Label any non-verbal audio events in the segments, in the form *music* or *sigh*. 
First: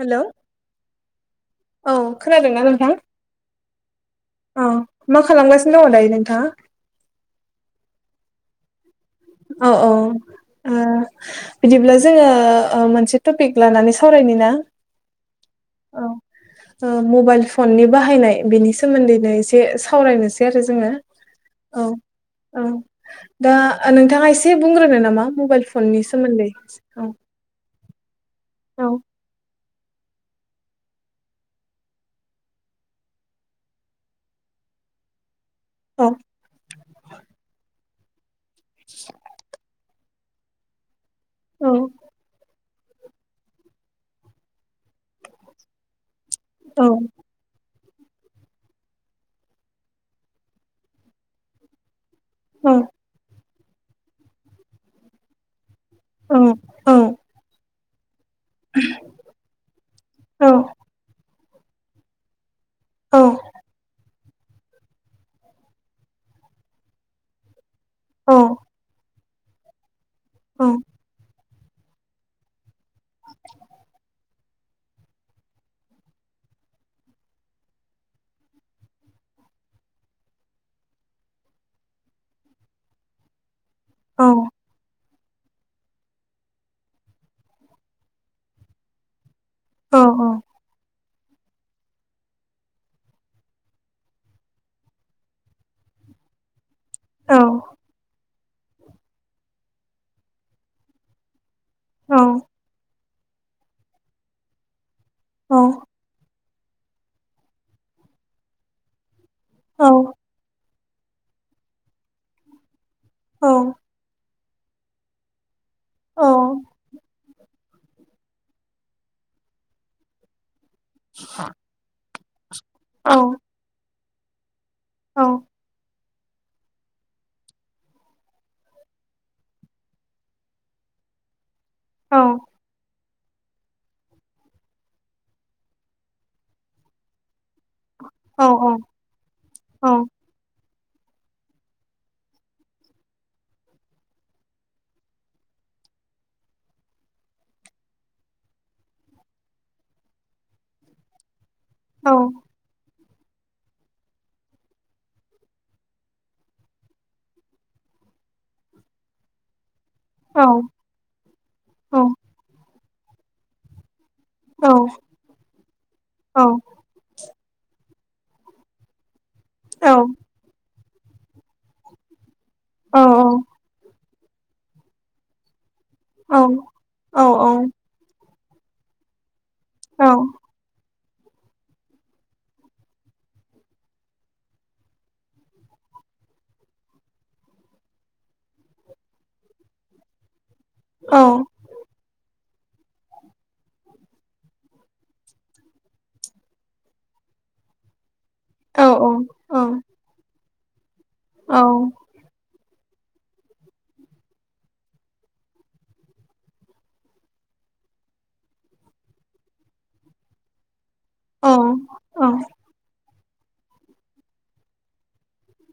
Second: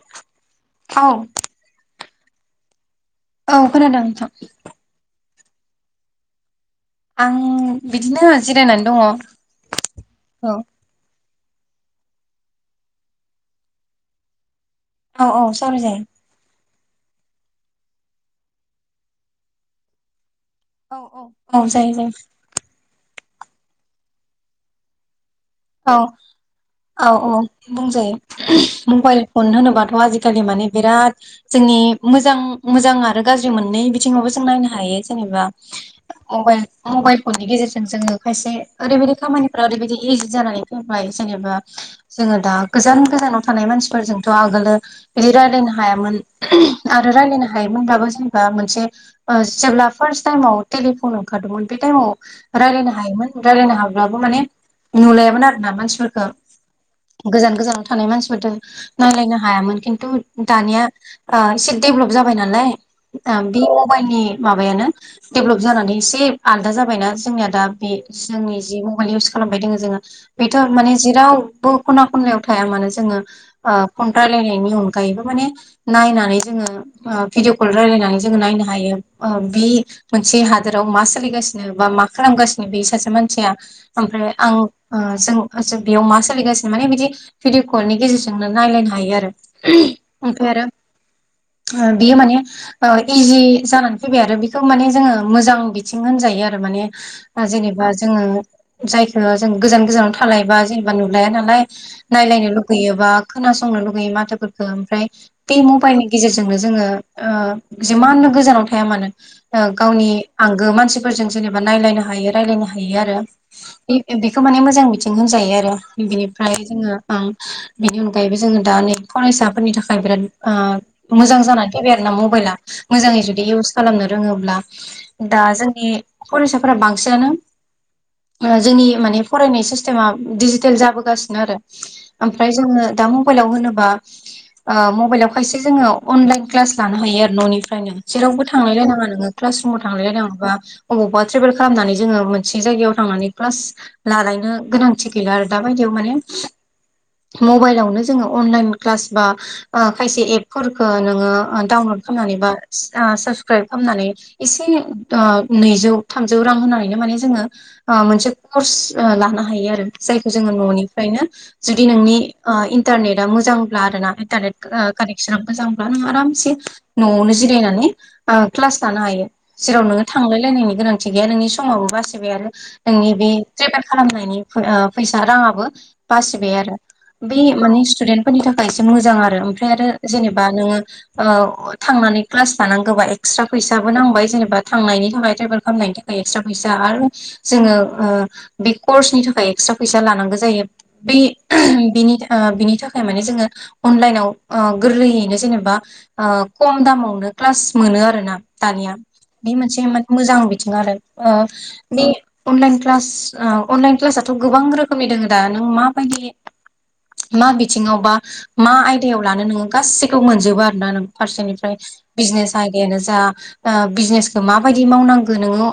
Hello औ। औ खोनादोंना नोंथां? औ खोनादों नोंथां। औ मा खालामगासिनो दङ दायो नोंथाङा? आं बिदिनो जिरायनानै दङ। औ अ औ ओ। बिदिब्ला जोङो ओ मोनसे टपिक लानानै सावरायनो ना? औ औ सावराय औ जायो। ओ मबाइल फननि बाहायनाय बेनि सोमोन्दैनो एसे सावरायनोसै आरो जोङो औ जायो जायो औ दा नोंथाङा एसे बुंग्रोनो नामा? मबाइल औ फननि सोमोन्दै औ। औ मबाइल फन होनोबाद आजिखालि माने बिराद जोंनि मोजां मोजां आरो गाज्रि मोननै बिथिङावबो जों नायनो हायो। जेनबा औ मबाइल मबाइल फननि गेजेरजों जोङो खायसे ओरैबायदि खामानिफ्रा ओरैबायदि इजि जानानै फैबाय जेनेबा जोङो दा गोजान गोजानाव थानाय मानसिफोरजोंथ' आगोलो बिदि रायलायनो हायामोन औ आरो रायलायनो हाय दाबो जेनेबा मोनसे ओ जेब्ला फार्स्ट टाइमाव टेलिफन ओंखारदोंमोन बे टाइमाव औ रायलायनो हायोमोन रायलायनो हाब्लाबो माने नुलायामोन आरो ना मानसि फोरखो औ औ गोजान गोजानाव थानाय मानसि नायलायनो हायामोन खिन्थु दानिया ओ एसे देभलप जाबाय नालाय औ ओ बे मबाइलनि माबायानो डेभलप जानानै एसे आलदा जाबायना जोंनिया दा बे जोंनि जि मबाइल इउस खालामबाय दङो जोङो बेथ' औ माने जिराव बो खना खनलायाव थाया मानो जोङो ओ फन रायलायनाय अनायैबो माने नायनानै जोङो भिडअ कल रायलायनानै जों नायनो हायो। बे मोनसे हादोराव मा सोलिगासिनो बा मा खालामगासिनो बे सासे मानसिया। ओमफ्राय आं। जों बेयाव मा सोलिगासिनो माने बिदि भिडिअ कलनि गेजेरजोंनो नायलायनो हायो आरो। औ ओमफ्राय आरो। बियो माने इजि जानानै फैबाय आरो बेखौ माने जोङो मोजां बिथिं होनजायो। बे आरो माने। जेनेबा जोङो जायखौ जों गोजान गोजानाव थालायबा जेनेबा नुलाया नालाय। नायलायनो लुुबैयो बा खोनासंनो लुगैयो माथोफोरखौ ओमफ्राय बे मबाइलनि गेजेरजों। जोङो जिमान गोजानाव थाया मानो औ गावनि आंगो मानसिफोर। फोरजों जेनेबा नायलायनो हायो रायलायनो हायो आरो औ बेखौ माने मोजां मिथिं होनजायो आरो। औ बिनिफ्राय जोङो बिनि। अनगायैबो जोङो दा नै फरायसाफोरनि थाखाय बिराद। मोजां जानानै फैबाय आरो ना मबाइला मोजाङै औ जुदि इउस खालामनो रोङोब्ला। दा जोंनि फरायसाफोरा बांसिनानो जोंनि। माने फरायनाय सिस्टेमा डिजिटेल जाबोगासिनो आरो ओमफ्राय जोङो दा मब मबाइलाव होनोबा मबाइलाव खायसे जोङो अनलाइन क्लास लानो हायो आरो न'निफ्राय। नो जेरावबो थांलायनाङा नोङो क्लास रुमाव थांलायलाय नाङा बा। अबावबा ट्रेभेल खालामनानै जोङो मोनसे जायगायाव थांनानै क्लास। लालायनो गोनांथि गैला आरो दाबायदियाव माने। मबाइलावनो जोङो अनलाइन क्लास बा खायसे एपफोरखौ नोङो । डाउनलड खालामनानै बा। साबसक्राइब खालामनानै एसे नैजौ थामजौ रां होनानैनो माने जोङो। मोनसे कर्स लानो हायो आरो जायखौ जोङो न'निफ्रायनो जुदि नोंनि। इन्टारनेटा मोजांब्ला आरोना। इन्टारनेट कानेकसन मोजांब्ला नों आरामसे न'आवनो जिरायनानै। क्लास लानो हायो जेराव नोङो थांलायलायनायनि गोनांथि गैया नोंनि समाव बासिबाय आरो। नोंनि बे ट्रेभेल खालामनायनि फैसा राङाबो। बासिबाय आरो बे माने स्टुदेन्ट फोरनि थाखाय एसे मोजां आरो। ओमफ्राय आरो जेनेबा नोङो। थांनानै क्लास लानांगौबा एक्सट्रा फैसाबो नांबाय जेनेबा थांनायनि थाखाय ट्रेभेल खालामनायनि थाखाय। एक्सट्रा फैसा आरो जोङो। बे कर्सनि थाखाय एक्सट्रा फैसा लानांगौ जायो बे बेनि। बिनि थाखाय माने जोङो अनलाइनाव गोरलैयैनो जेनेबा खम दामावनो। क्लास मोनो आरोना। दानिया बे मोनसे माने मोजां बिथिं आरो बे अनलाइन क्लास। अनलाइन क्लासथ' गोबां रोखोमनि दोङो दा नों माबायदि। मा बिथिङाव बा मा आयदायाव लानो नोङो गाैखौबो मोनजोबो आरोना नों। फारसेनिफ्राय बिजनेस आयदायानो जा। बिजनेसखौ माबायदि मावनांगो नोङो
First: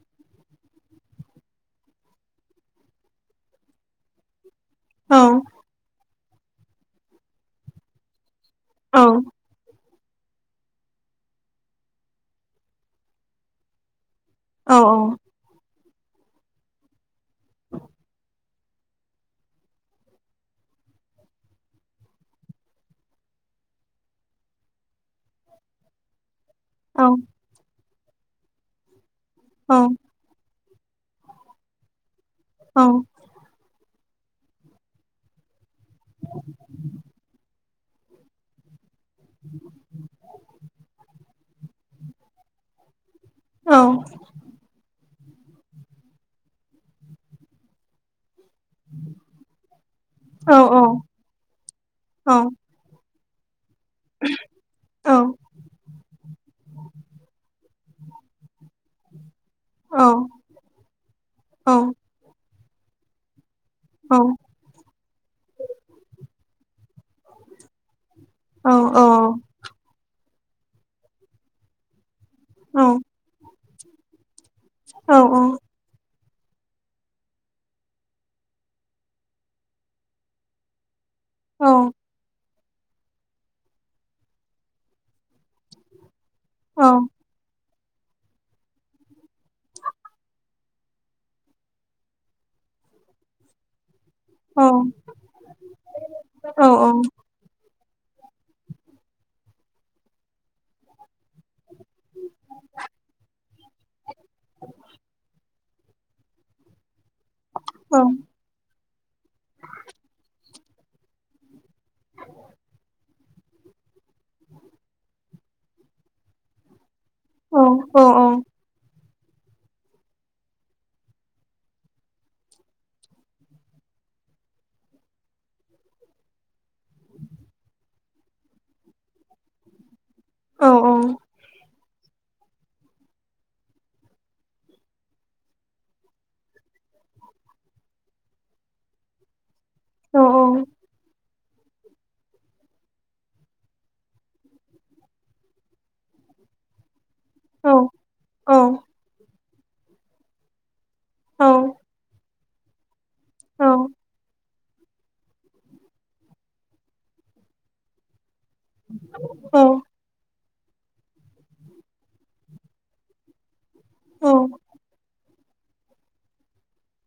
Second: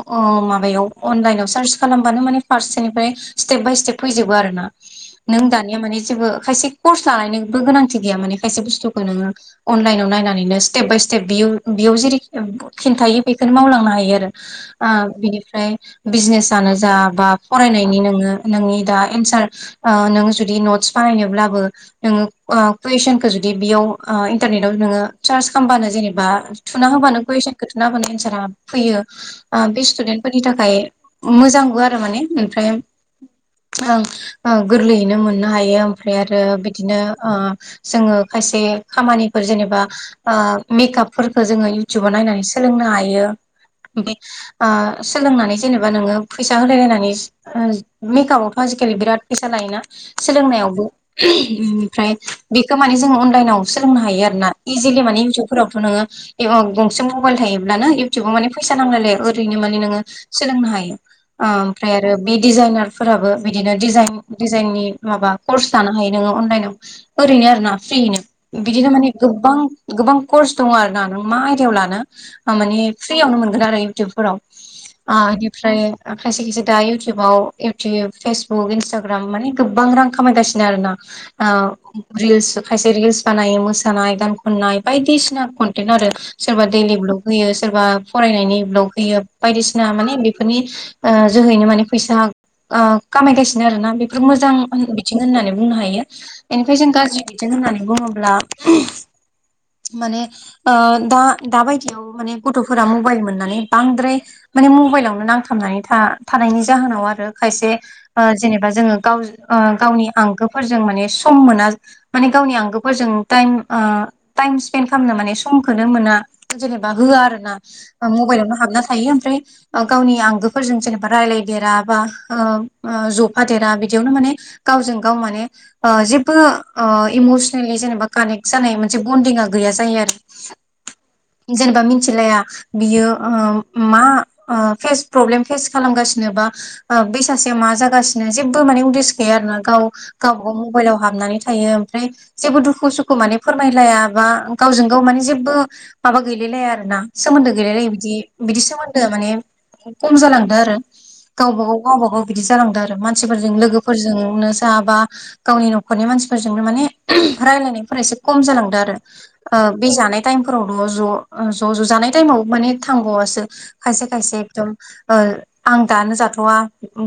माबायाव अनलाइनाव सार्च खालामबानो माने। फारसेनिफ्राय स्टेप बाय स्टेप फैजोबो आर ना नों दानिया माने जेबो। खायसे कर्स लानायनोबो गोनांथि गैया माने खायसे बुस्थुखौ नोङो अनलाइन नाव। नायनानैनो स्टेप बाय स्टेप बेयाव जेरै खिन्थायो बेखौनो मावलांनो हायो आरो। बिनिफ्राय बिजनेसनो जा बा फरायनायनि नोङो। नोंनि दा एन्सार नोङो जुदि नटस बानायनोब्लाबो नोङो कुइसनखौ जुदि। बिदि बेयाव इन्टारनेटाव नोङो सार्च खालामबानो जेनेबा। थुना होबानो कुइेसनखौ थुना होबानो एन्सारा फैयो बे स्टुडेन्टफोरनि थाखाय। मोजांबो आरो माने ओमफ्राय ओं। गोरलैयैनो मोननो हायो ओमफ्राय आरो बिदिनो जोङो खायसे खामानिफोर जेनेबा मेकापफोरखौ जोङो इउटुबाव नायनानै सोलोंनो हायो। सोलोंनानै जेनेबा नोङो फैसा होलायलायनानै मेकआपव आजिखालि बिराद फैसा लायोना सोलोंनायावबो ओमफ्राय बेखौ मानिे जों सोलोंनो हायो आरो ना इजिलि माने इउथुबफोरावथ' नोङो गंसे मबाइल थायोब्लानो इउटुबाव माने फैसा फैसा नांलायलाय ओरैनो माने नोङो सोलोंनो हायो ओमफ्राय डिजाइनार फोराबो बिदिनो डिजाइ डिजाइननि माबा कर्स लानो हायो नोङो अनलाइनाव ओरैनो आरोना फ्रियैनो बिदिनो माने गोबां गोबां कर्स दङ आरो ना नों मा आयदायाव लानो माने फ्रियावनो मोनगोन आरो इउटुबफोराव बेनिफ्राय खायसे खायसे दा इउटुबाव इउटुब फेसबुक इन्सटाग्राम माने गोबां रां खामायगासिनो आरोना आ रिलस खायसे रिल्स बानायो मोसानाय गान खननाय बायदिसिना कन्टेन्ट आरो सोरबा दैडलि ब्लग होयो सोरबा फरायनायनि ब्लग होैयो बायदिसिना माने बेफोरनि जोहैनो माने फैसा खामायगासिनो आरोना बे बेफोर मोजां बिथिं होननानै बुंनो हायो बेनिफ्राय जों गाज्रि बिथिं होननानै बुङोब्ला माने ओ दा दाबायदि खाथियाव माने गथ'फोरा मबाइल मोननानै बांद्राय माने मबाइलावनो नांथाबनानै था थानायनि जाहोनाव आरो खायसे जेनेबा जोङो गाव गावनि आंगो फोरजों माने सम मोना माने गावनि आंगोफोरजों टाइम ओ टाइम स्पेन्द खालामनो माने समखौनो मोना जेबा होआ आरो ना मबाइलावनो हाबना थायो गावनि आओमफ्राय गावनि आंगोफोरजों जेनेबा रायजलाय फेरा बा ओ ओजफेरा बिदियावनो माने गावजों गाव माने जेबो इमसनेलि जेनेबा कानेक्ट जानाय मोनसे बन्डिंआ गैया जायो आरो जेनेबा मि मिथिलाया बेयो ओ मा फेस प्रब्लेम खालामगासिनो बा बै सासेयाव मा जागासिनो जेबो माने उदेस गैया आरोना गाव गाव गाव मबाइलाव हाबनानै थायो ओमफ्राय जेबो दुखु मान फोरमायल बा गावजों गाव माने जेबो मा ग गैलायलाया आरो ना सोमोन्दो गैलायलायो बिदि बिदि औ सोमोन्दोआ माने खम जालांदो आरो नंगौ गावबागाव गावबा गाव बिदि जालांदों आरो मानसिफोरजों औ लोगोफोरजोंनो जाबा गावनि न'खरनि मानसिफोरजोंनो माने रायलायनाय फ्रा खम जालांदों आरो औ बे जानाय टाइम फोराव' ज' ज' ज' जानाय टाइमाव माने थांगावसो खायसे औ खायसे एकदम आं दानो जाथ'वा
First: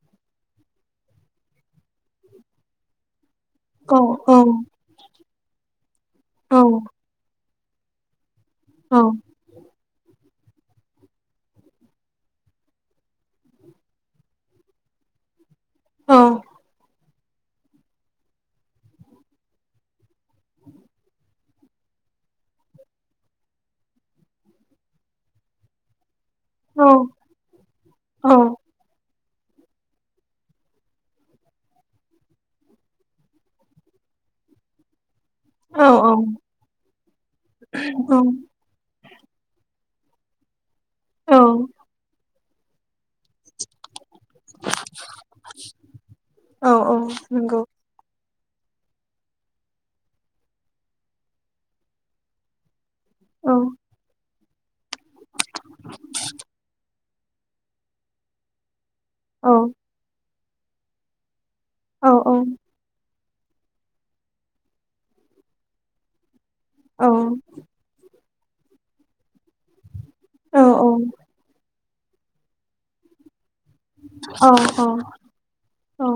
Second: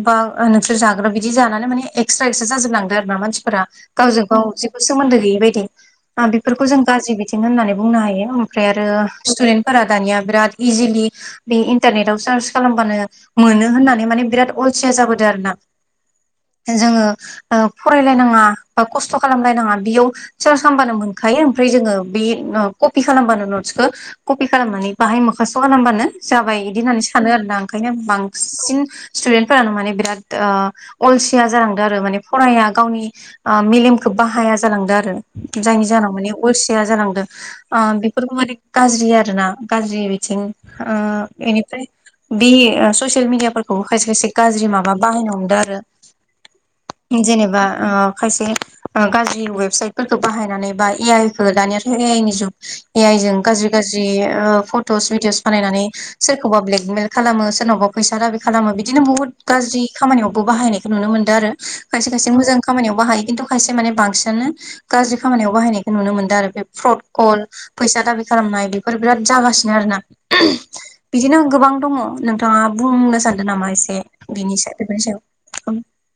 बा नोंसोर जाग्रो बिदि जानानै माने एक्सट्रा एक्स्ट्रा जाजोबलांदो आरो ना मानसि फोरा औ गावजों औ गाव जेबो सोमोन्दो गैयै बायदि बेफोरखौ जों गाज्रिबिथिं होननानै बुंनो हायो ओमफ्राय आरो स्टुदेन्टफोरा दानिया बिराद इजिलि बे इन्टारनेटाव सार्च खालाम मोनो होननानै माने बिराद अलसिया जाबोद आरो ना जोङो फरायलायनाङा बा खस्थ' खालामलायनाङा बेयाव सोरस खालामब्लानो मोनखायो ओमफ्राय जोङो बे कपि खालामबानो नटसखौ कपि खालामनानै बाहाय मोखास' खालामबानो जाबाय बिदि होननानै सानो आरोना ओंखायनो औ बांसिन स्टुदेन्फोरानो माने बिराद अलसिया जालांदों आरो माने फराया गावनि मेलेमखौ खोब बा हाया जालांदों आरो जायनि जाहोनाव माने अरसिया जालांदों आ बेफोरखौ माने गाज्रि आरो आरोना गाज्रि बिथिं बेनिफ्राय बे ससियेल मिडियाफोरखौ खायसे खायसे गाज्रि माबा बाहायनो हमदों आरो जेनेबा खायसे गाज्रि वेबसाइटफोरखौ बाहायनानै बा ए आइखौ दानियाथ' ए आइ नि जुग ए आइ जों गाज्रि गाज्रि फट'स भिदिअस बानायनानै सोरखौबा ब्लेकमेल खालामो सोरनावबा फैसा दाबि खालामो बिदिनो बुहुत गाज्रि खामानियावबो बाहायनायखौ नुनो मोन्दों आरो खायसे खायसे मोजां खामानियाव बाहायो । खिन्थु खायसे माने बांसिनानो गाज्रि खामानियाव बाहायनायखौ नुनो मोनदों आरो बे फ्रद कल फैसा दा बे खालामनाय बेफोर बिराद जागासिनो आरोना बिदिनो गोबां दङ नोंथाङा बुंनो सानदों नामा एसे बेनिायाव बेफोरनि औ सायाव । औ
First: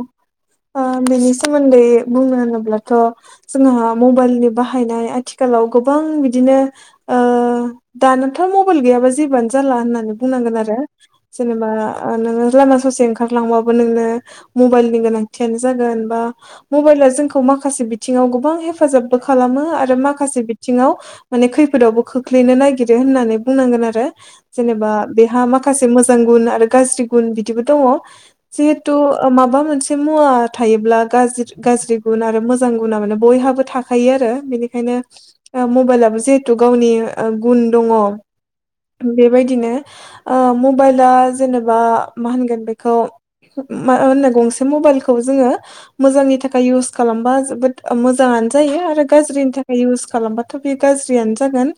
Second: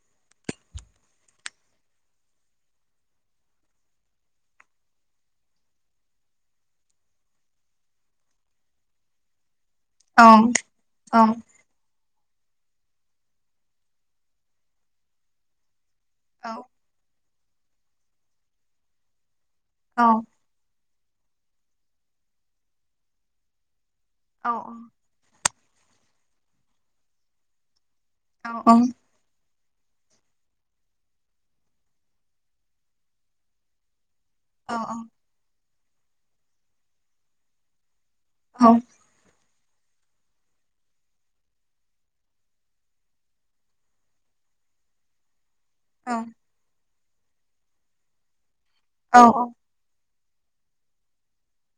ओ बिनि सोमोन्दै बुंनो होनोब्लाथ' जोंहा मबाइलनि बाहायनाय आथिखालाव गोबां बिदिनो नो ओ दथ' मब गै जेबो जाला होननानै औ बुंनांगोन आरो औ जेनेबा नोङो लामा ससे ओंखारलांबाबो नोंनो मबाइलनि गोनांथियानो जागोन । बा औ मबाइला जोंखौ माखासे बिथिङाव गोबां हेफाजाबबो खालामो आरो बेखौ माखासे बिथिङाव माने खैफोदावबो खोख्लैनो नागिरो होननानै बुंनांगोन आरो जेनेबा बेहा माखासे माखासे मोजां गुन आरो गाज्रि गुन बिदिबो दङ जिहेथु ओ माबा मोनसे मुवा थायोब्लारि गाज्रि गुन आरो मोजां गुना माने बयहाबो थाखायो आरो । आरो बेनिखायनो मबाइलाबो जिहेथु गावनि गुन दङ बेबाय दिनो मबाइला जेनेबा मा होनगोन बेखौ मा होनो गंसे मबाइलखौ जोङो मोजांनि थाखाय इउस खालामबा जोबो मोजां जायो आरो गाजिनि थाखाय इउस खालामबाथ बे गारजिआनो जागोन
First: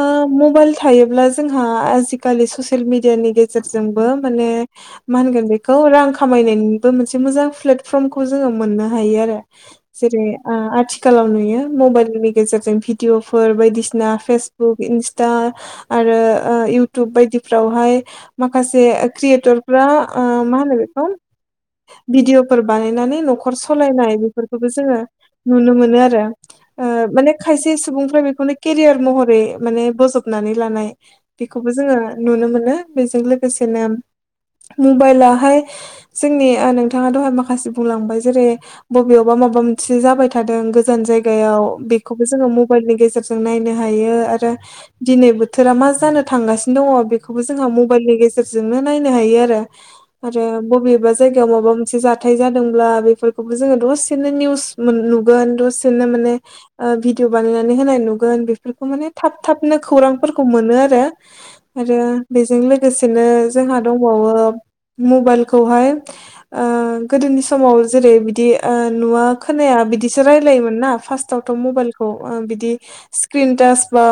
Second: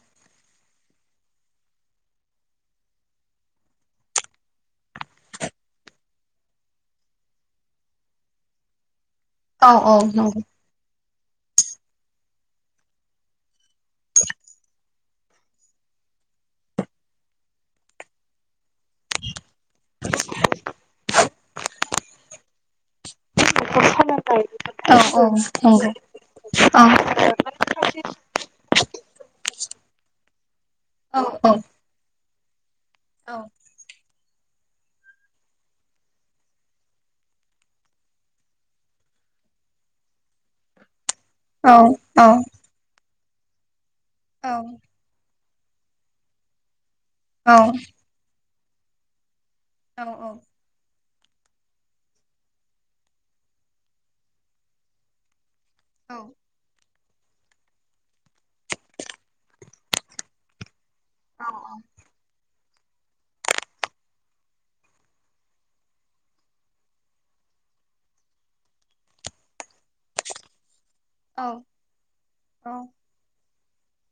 ओ मबाइल हायोब्ला जोंया आजिखा सियेल मिदिआनि गेजजों मान मोनखौ रां खामायनायनिबो मोनसे मोजां प्लेटफर्मखौ जोङो मोननो हायो आरो जेरै आथिखाल खालाव नुयो मबाइलनि गेजेरजों भिडिअफोर बायदिसिना फेसबुक इन्स्टा आरो आरो इउथुब बायदिफ्रावहाय माखासे क्रियथर फोरा मा होनो बेखौ भिडअ फोर बानायनानै' नखर सालायनाय बेफोरखौबो जोङो नुनो मोनो आरो माने खायसे सुबुंफ्रा बेखौ केरियार महरै माने बजबनानै लानाय बेखौबो जोङो नुनो मोनो बेजों लोगोसेनो मबाइलहाय जोंनि नोंथाङा दहाय माखासे बुंलांबाय जेरै बबेयावबा माबा मोनसे जाबाय थादों गोजान जायगा गायाव बेखौबो जोङो मबाइलनि गेजेरजों नायनो हायो आरो दिनै बोथोरा मा जानो थांगासिनो दङ बेखौबो जोंहा मबाइलनि गेजेरजोंनो नायनो हायो आरो । आरो बबि बा जायगायाव माबा मोनसे जाथाय जादों बेफोरखौबो जो दनो निसोन सेनो माने ओ भिदिअ बानायनानै होनाय नुगोन बेफोरखौ माने थाब थाबनो खौरांफोरखौ मोनो आरो । आरो बेजों लोगोसेनो जोंहा दंबावो मबाइलखौहाय ओ गोदोनि समाव जेरै बिदि नुवा खोनाया बिदिसो रायजलायोमोन ना फार्स्टावथ' मबाइलखौ बिदि स्क्रिन टाच बा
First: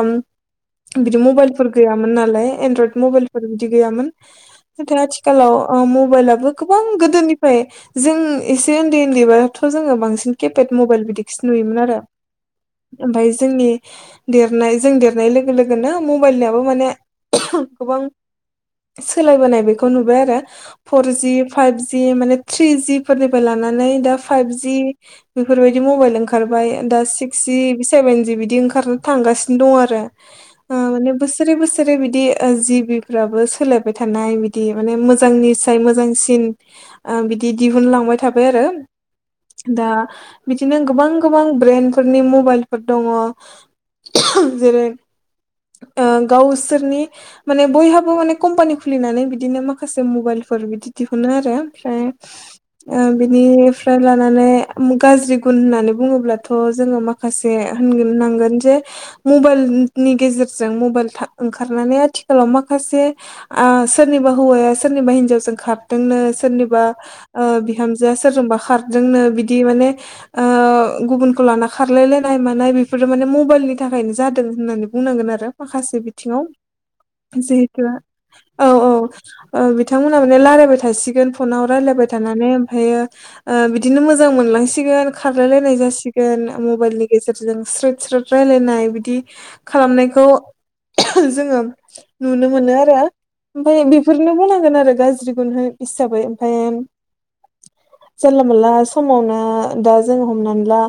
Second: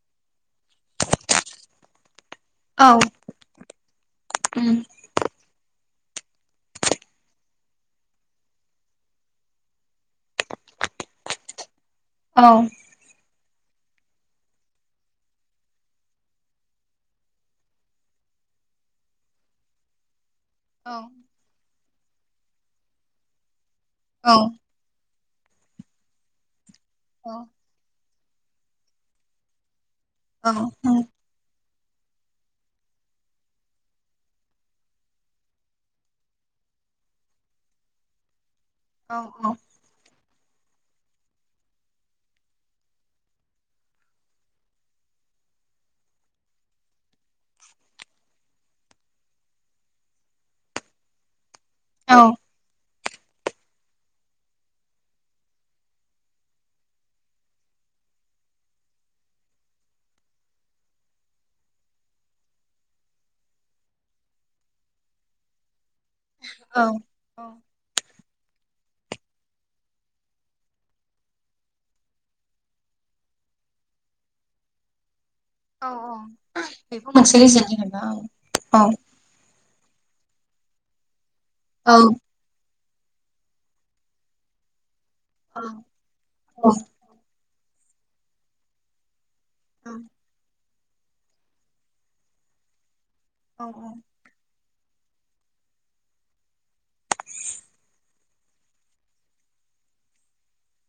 बिदि मबाइलफोर गैयामोन नालाय एनड्रयड मबाइलफोर बिदि गैयामोन नाथथाय आथिखालाव मबाइलाबो गोबां गोदोनिफ्राय जों एसे उन्दै उन्दैबाथ' जोङो बांसिन बांसिन केपेद मबाइल बिदिखौ नुयोमोन आरो ओमफ्राय जोंनि देरनाय जों देरनाय लोगो लोगोनो मबाइलनिआबो माने गोबां सोलायबोनाय बेखौ नुबाय आरो । फरजि फाइभजि माने थ्रिजि फोरनिफ्राय लानानै दा फाइभजि बेफोरबायदि मबाइल ओंखारबाय दा सिक्स जि सेभेन जि बिदि ओंखारनो थांगासिनो दं आरो माने बोसोरै बोसोर बिसोरो बिदि जिबिफ्राबो सोलायबाय थानाय बिदि माने मोजांनि साय मोजांसिन बिदि दिहुनलांबाय थाबाय आरो । दा बिदिनो गोबां गोबां ब्रेन्ड फोरनि मबाइलफोर दङ । जेरै गावसोरनि माने बयहाबो माने कम्पानि खुलिनानै बिदिनो मा माखासे मबाइलफोर बिदि दिहुनो आरो ओमफ्राय बिनिफ्राय लानानै गाज्रि गुन होननानै बुङोब्लाथ' जोङो माखासे होननांगोन जे मबाइलनि गेजेरजों मबाइल ओंखारनानै आथिखालाव माखासे सोरनिबा हौवाया जे सोरनिबा हिनजावजों खारदोंनो सोरनिबा बिहामजो। सोरजोंबा खारदोंनो बिदि माने गुबुनखौ लाना खारलायलाय नाय मानाय बेफोरो माने मबाइलनि थाखायनो जादों होननानै बुंनांगोन आरो माखासे बिथिङाव मोनसे रिजोननि जिहेथु होनबा औ औ। बिथांमोना माने राय्लायबाय थासिगोन फनाव औ रायज्लायबाय थानानै ओमफ्रायो बिदिनो मोजां मोनलांसिगोन खारलाय औ लायनाय जासिगोन औ मबाइलनि गेजेरजों स्रोद स्रोद रायलायनाय बिदि खालामनायखौ। जोङो नुनो मोनो आरो औ ओमफ्राय बेफोर ांगोन आरो गाज्रि ग हिसाबै ओमफ्राय *inaudible* जानला मोनला समावनो दा जों हमनानै ला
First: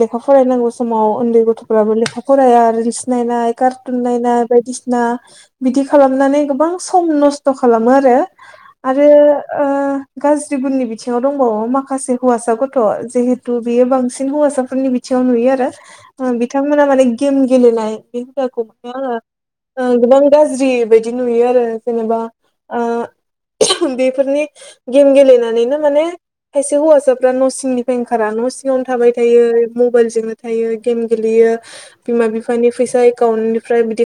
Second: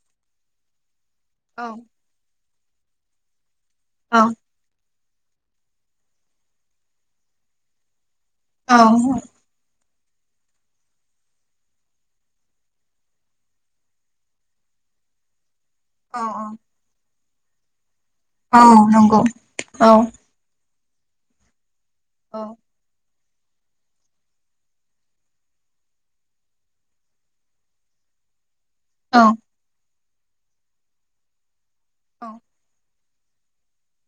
लेखा फरायनांगौ समाव उन्दै औ गथ'फोराबो लेखा फराया रिल्स नायनाय कार्टुन नायनाय बायदिसिना ना बिदि खालामनानै गोबां सम नस्थ' खालामो आरो। औ आरो ओ गाज्रि गुननि बिथिङाव दंबावो माखासे हौवासा गथ' जिहेथु बेयो बांसिन हौवासाफोरनि बिथिं ङाव नुयो आरो औ बिथांमोना माने गेम गेलेनाय। बे हुदाखौ औ नंगौ औ आङो गोबां गाज्रि बादि नुयो आरो जेनेबा औ ओ बेफोरनि गेम गेलेनानैनो माने खायसे हौवासाफ्रा न' सिंनिफ्राय ओंखारा न' सिं। सिङावनो थाबाय औ थायो मबाइल जोंनो थायो गेम गेलेयो बिमा औ बिफानि फैसा एकाउन्ट निफ्राय बिदि